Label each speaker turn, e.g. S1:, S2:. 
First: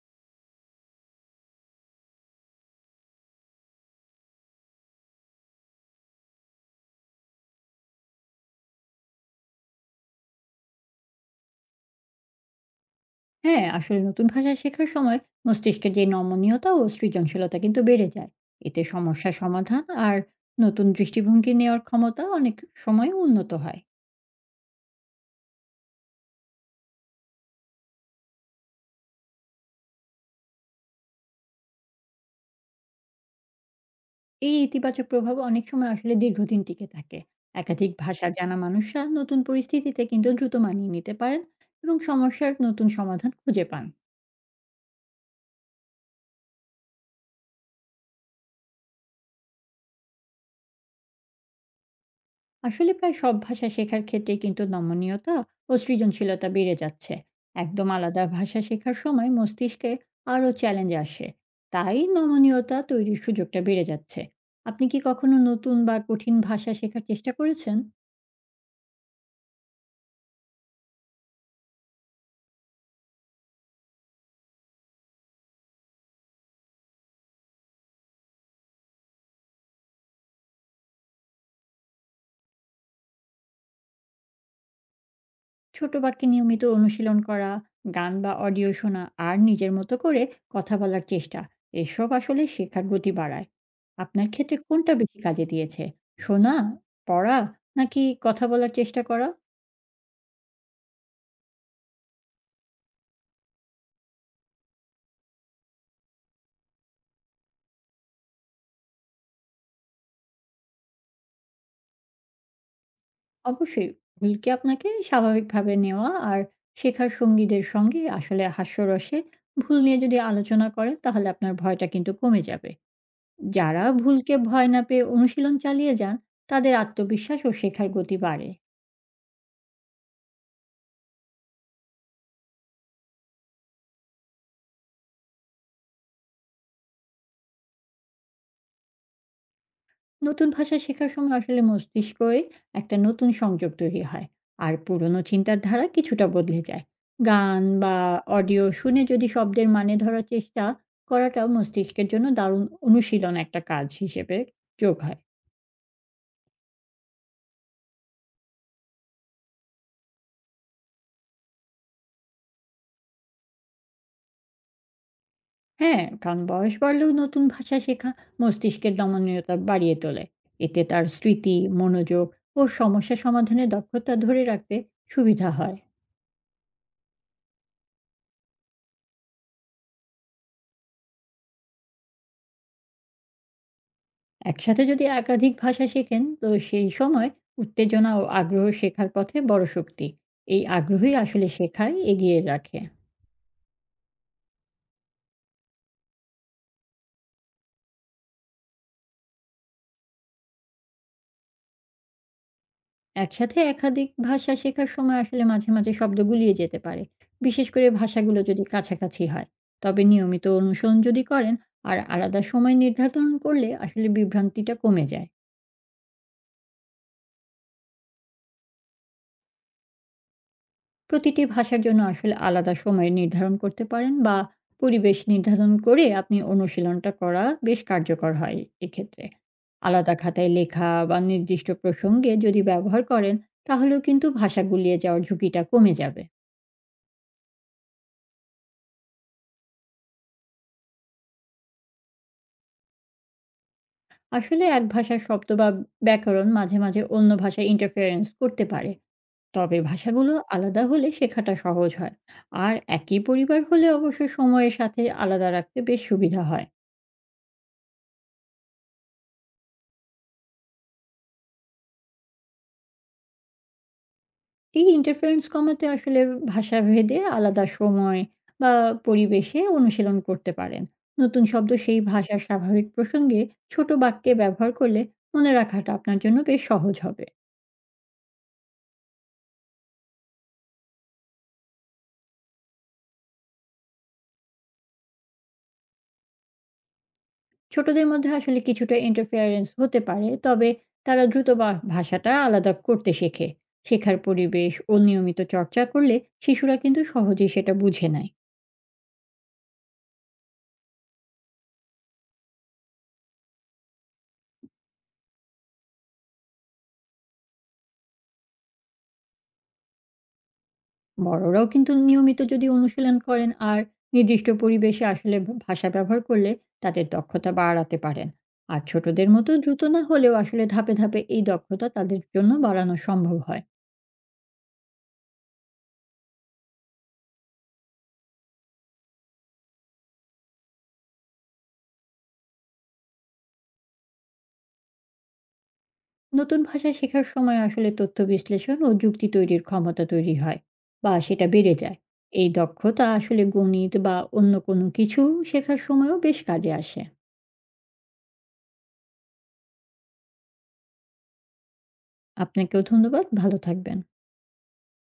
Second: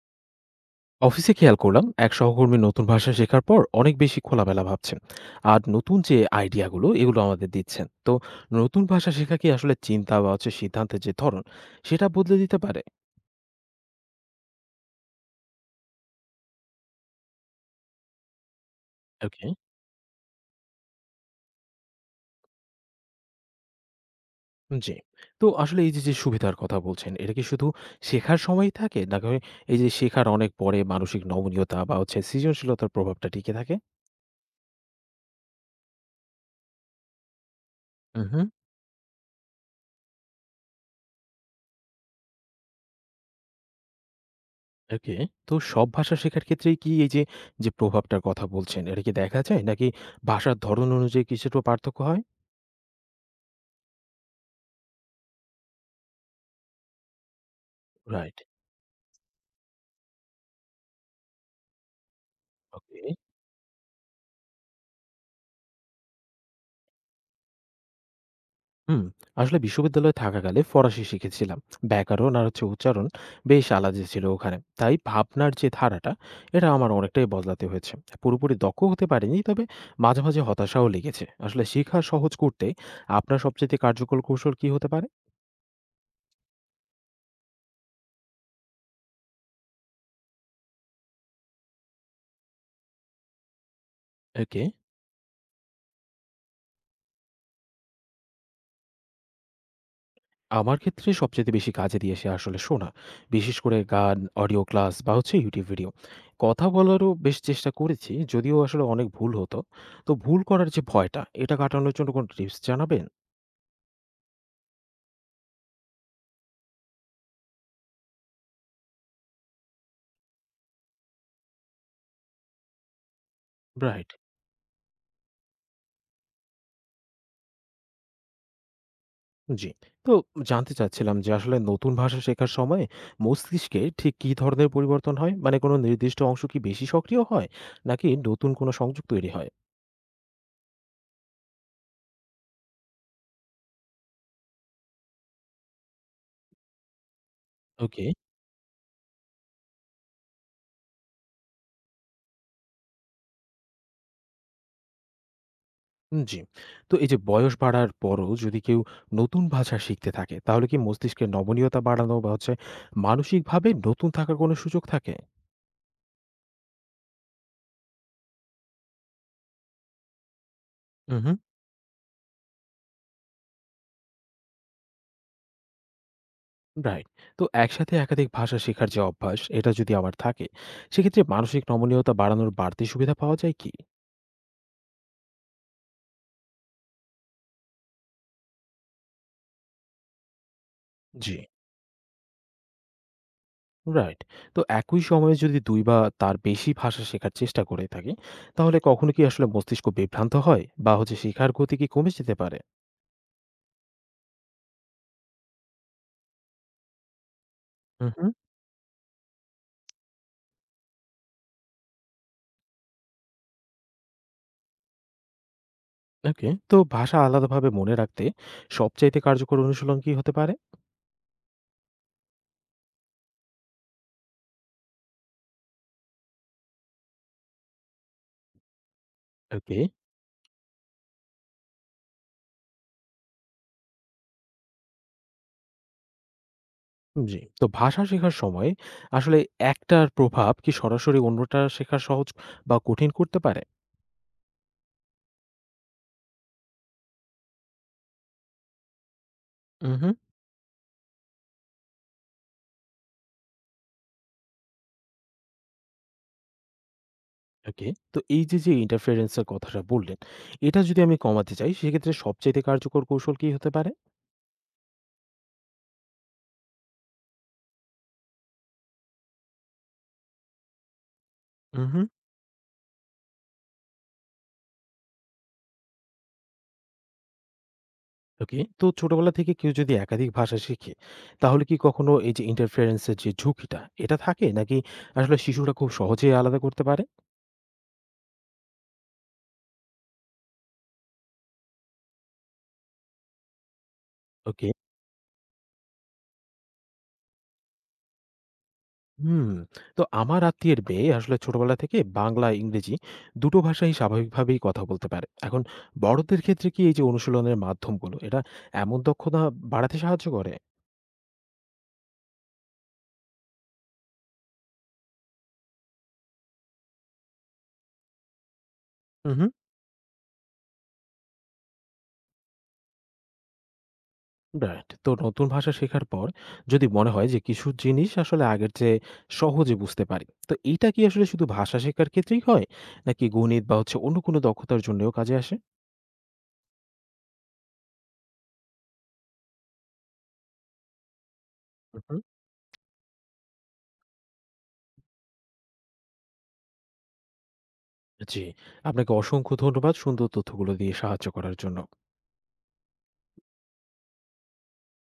S1: অফিসে খেয়াল করলাম এক সহকর্মী নতুন ভাষা শেখার পর অনেক বেশি খোলামেলা ভাবছেন আর নতুন যে আইডিয়াগুলো এগুলো আমাদের দিচ্ছেন। তো নতুন ভাষা শেখা কি আসলে চিন্তা বা সিদ্ধান্তের যে ধরন সেটা বদলে দিতে পারে?
S2: হ্যাঁ, আসলে নতুন ভাষা শেখার সময় মস্তিষ্কের যে নমনীয়তা ও সৃজনশীলতা কিন্তু বেড়ে যায়। এতে সমস্যা
S1: ওকে।
S2: সমাধান আর নতুন দৃষ্টিভঙ্গি নেওয়ার ক্ষমতা অনেক সময় উন্নত হয়।
S1: জি। তো আসলে এই যে যে সুবিধার কথা বলছেন এটা কি শুধু শেখার সময়ই থাকে, নাকি এই যে শেখার অনেক পরে মানসিক নমনীয়তা বা সৃজনশীলতার প্রভাবটা টিকে থাকে?
S2: এই ইতিবাচক প্রভাব অনেক সময় আসলে দীর্ঘদিন টিকে থাকে। একাধিক ভাষা
S1: হুম।
S2: জানা মানুষরা নতুন পরিস্থিতিতে কিন্তু দ্রুত মানিয়ে নিতে পারেন এবং সমস্যার নতুন সমাধান খুঁজে পান।
S1: ওকে। তো সব ভাষা শেখার ক্ষেত্রেই কি এই যে যে প্রভাবটার কথা বলছেন এটা কি দেখা যায়, নাকি ভাষার ধরন অনুযায়ী কিছুটা পার্থক্য হয়?
S2: আসলে প্রায় সব ভাষা শেখার ক্ষেত্রে কিন্তু নমনীয়তা ও সৃজনশীলতা বেড়ে যাচ্ছে। একদম আলাদা
S1: রাইট।
S2: ভাষা শেখার সময় মস্তিষ্কে আরও চ্যালেঞ্জ আসে, তাই নমনীয়তা
S1: ওকে।
S2: তৈরির সুযোগটা বেড়ে যাচ্ছে। আপনি কি কখনো নতুন বা কঠিন ভাষা শেখার চেষ্টা করেছেন?
S1: হুম। আসলে বিশ্ববিদ্যালয়ে থাকাকালে ফরাসি শিখেছিলাম। ব্যাকরণ আর উচ্চারণ বেশ আলাদা ছিল ওখানে। তাই ভাবনার যে ধারাটা, এটা আমার অনেকটাই বদলাতে হয়েছে। পুরোপুরি দক্ষ হতে পারিনি, তবে মাঝে, মাঝে হতাশাও লেগেছে। আসলে শিখা সহজ করতে আপনার সবচাইতে কার্যকর কৌশল কি হতে পারে?
S2: ছোট বাক্যে নিয়মিত অনুশীলন করা, গান বা অডিও শোনা, আর নিজের মতো করে কথা বলার চেষ্টা, এসব আসলে শেখার গতি বাড়ায়। আপনার ক্ষেত্রে
S1: ওকে।
S2: কোনটা বেশি কাজে দিয়েছে? শোনা, পড়া, নাকি কথা বলার চেষ্টা করা?
S1: আমার ক্ষেত্রে সবচাইতে বেশি কাজে দিয়েছে আসলে শোনা। বিশেষ করে গান, অডিও ক্লাস বা YouTube ভিডিও। কথা বলারও বেশ চেষ্টা করেছি, যদিও আসলে অনেক ভুল হতো। তো ভুল করার যে ভয়টা, এটা কাটানোর জন্য কোনো টিপস জানাবেন?
S2: অবশ্যই, ভুলকে আপনাকে স্বাভাবিকভাবে নেওয়া আর শেখার সঙ্গীদের সঙ্গে আসলে হাস্যরসে ভুল নিয়ে যদি আলোচনা করেন তাহলে আপনার ভয়টা কিন্তু কমে যাবে। যারা
S1: রাইট।
S2: ভুলকে ভয় না পেয়ে অনুশীলন চালিয়ে যান, তাদের আত্মবিশ্বাস ও শেখার গতি বাড়ে।
S1: জি। তো জানতে চাচ্ছিলাম যে আসলে নতুন ভাষা শেখার সময় মস্তিষ্কে ঠিক কী ধরনের পরিবর্তন হয়? মানে কোনো নির্দিষ্ট অংশ কি বেশি সক্রিয় হয়, নাকি নতুন কোনো সংযোগ তৈরি হয়?
S2: নতুন ভাষা শেখার সময় আসলে মস্তিষ্কয়ে একটা নতুন সংযোগ তৈরি হয়, আর পুরনো চিন্তার ধারা কিছুটা বদলে যায়। গান বা
S1: ওকে।
S2: অডিও শুনে যদি শব্দের মানে ধরার চেষ্টা করাটাও মস্তিষ্কের জন্য দারুণ অনুশীলন একটা কাজ হিসেবে যোগ হয়।
S1: উম জি। তো এই যে বয়স বাড়ার পরও যদি কেউ নতুন ভাষা শিখতে থাকে, তাহলে কি মস্তিষ্কের নমনীয়তা বাড়ানো বা মানসিকভাবে নতুন থাকার কোনো সুযোগ থাকে?
S2: হ্যাঁ, কারণ বয়স বাড়লেও নতুন ভাষা শেখা মস্তিষ্কের নমনীয়তা বাড়িয়ে তোলে। এতে তার
S1: উহু।
S2: স্মৃতি, মনোযোগ ও সমস্যা সমাধানের দক্ষতা ধরে রাখতে সুবিধা হয়।
S1: রাইট। তো একসাথে একাধিক ভাষা শেখার যে অভ্যাস, এটা যদি আমার থাকে, সেক্ষেত্রে মানসিক নমনীয়তা বাড়ানোর বাড়তি সুবিধা পাওয়া যায় কি?
S2: একসাথে যদি একাধিক ভাষা শেখেন তো সেই সময় উত্তেজনা ও আগ্রহ শেখার পথে বড় শক্তি। এই আগ্রহই
S1: জি।
S2: আসলে শেখায় এগিয়ে রাখে।
S1: রাইট। তো একই সময়ে যদি ২ বা তার বেশি ভাষা শেখার চেষ্টা করে থাকি, তাহলে কখনো কি আসলে মস্তিষ্ক বিভ্রান্ত হয় বা শেখার গতি কি কমে যেতে পারে?
S2: একসাথে একাধিক ভাষা শেখার সময় আসলে মাঝে, মাঝে শব্দ গুলিয়ে যেতে পারে। বিশেষ করে ভাষাগুলো যদি কাছাকাছি হয়। তবে নিয়মিত অনুসরণ যদি করেন আর আলাদা সময় নির্ধারণ করলে আসলে বিভ্রান্তিটা কমে যায়।
S1: ওকে। তো ভাষা আলাদাভাবে মনে রাখতে সবচাইতে কার্যকর অনুশীলন কি হতে পারে?
S2: প্রতিটি ভাষার জন্য আসলে আলাদা সময় নির্ধারণ করতে পারেন বা পরিবেশ নির্ধারণ করে আপনি অনুশীলনটা করা বেশ কার্যকর হয় এক্ষেত্রে।
S1: ওকে।
S2: আলাদা খাতায় লেখা বা নির্দিষ্ট প্রসঙ্গে যদি ব্যবহার করেন তাহলেও কিন্তু ভাষা গুলিয়ে যাওয়ার ঝুঁকিটা কমে যাবে।
S1: জি। তো ভাষা শেখার সময় আসলে একটার প্রভাব কি সরাসরি অন্যটা শেখা সহজ বা কঠিন করতে পারে?
S2: আসলে এক ভাষার শব্দ বা ব্যাকরণ মাঝে মাঝে অন্য ভাষায় ইন্টারফারেন্স করতে পারে। তবে
S1: হুম, হুম।
S2: ভাষাগুলো আলাদা হলে শেখাটা সহজ হয়, আর একই পরিবার হলে অবশ্য সময়ের সাথে আলাদা রাখতে বেশ সুবিধা হয়।
S1: ওকে। তো এই যে, ইন্টারফারেন্স এর কথাটা বললেন, এটা যদি আমি কমাতে চাই সেক্ষেত্রে সবচাইতে কার্যকর কৌশল কি হতে পারে?
S2: এই ইন্টারফারেন্স কমাতে আসলে ভাষাভেদে আলাদা সময় বা পরিবেশে অনুশীলন করতে পারেন। নতুন শব্দ
S1: হুম,
S2: সেই
S1: হুম।
S2: ভাষার স্বাভাবিক প্রসঙ্গে ছোট বাক্যে ব্যবহার করলে মনে রাখাটা আপনার জন্য বেশ সহজ হবে।
S1: ওকে। তো ছোটবেলা থেকে কেউ যদি একাধিক ভাষা শিখে তাহলে কি কখনো এই যে ইন্টারফারেন্স এর যে ঝুঁকিটা এটা থাকে, নাকি আসলে শিশুরা খুব সহজেই আলাদা করতে পারে?
S2: ছোটদের মধ্যে আসলে কিছুটা ইন্টারফারেন্স হতে পারে, তবে তারা দ্রুত বা ভাষাটা আলাদা করতে শেখে। শেখার
S1: ওকে।
S2: পরিবেশ ও নিয়মিত চর্চা করলে শিশুরা কিন্তু সহজেই সেটা বুঝে নেয়।
S1: হুম, তো আমার আত্মীয়ের মেয়ে আসলে ছোটবেলা থেকে বাংলা, ইংরেজি দুটো ভাষাই স্বাভাবিকভাবেই কথা বলতে পারে। এখন বড়দের ক্ষেত্রে কি এই যে অনুশীলনের মাধ্যমগুলো, এটা এমন দক্ষতা বাড়াতে সাহায্য করে?
S2: বড়রাও কিন্তু নিয়মিত যদি অনুশীলন করেন আর নির্দিষ্ট পরিবেশে আসলে ভাষা ব্যবহার করলে তাদের দক্ষতা বাড়াতে পারেন। আর ছোটদের
S1: হুম।
S2: মতো দ্রুত না হলেও আসলে ধাপে, ধাপে এই দক্ষতা তাদের জন্য বাড়ানো সম্ভব হয়।
S1: রাইট। তো নতুন ভাষা শেখার পর যদি মনে হয় যে কিছু জিনিস আসলে আগের চেয়ে সহজে বুঝতে পারি, তো এইটা কি আসলে শুধু ভাষা শেখার ক্ষেত্রেই হয়? নাকি গণিত বা অন্য কোনো দক্ষতার জন্যও কাজে আসে?
S2: নতুন ভাষা শেখার সময় আসলে তথ্য বিশ্লেষণ ও যুক্তি তৈরির ক্ষমতা তৈরি হয় বা সেটা বেড়ে যায়।
S1: হুম।
S2: এই দক্ষতা আসলে গণিত বা অন্য কোনো কিছু শেখার সময়ও বেশ কাজে আসে।
S1: জি, আপনাকে অসংখ্য ধন্যবাদ সুন্দর তথ্যগুলো দিয়ে সাহায্য করার জন্য।
S2: আপনাকেও ধন্যবাদ, ভালো থাকবেন।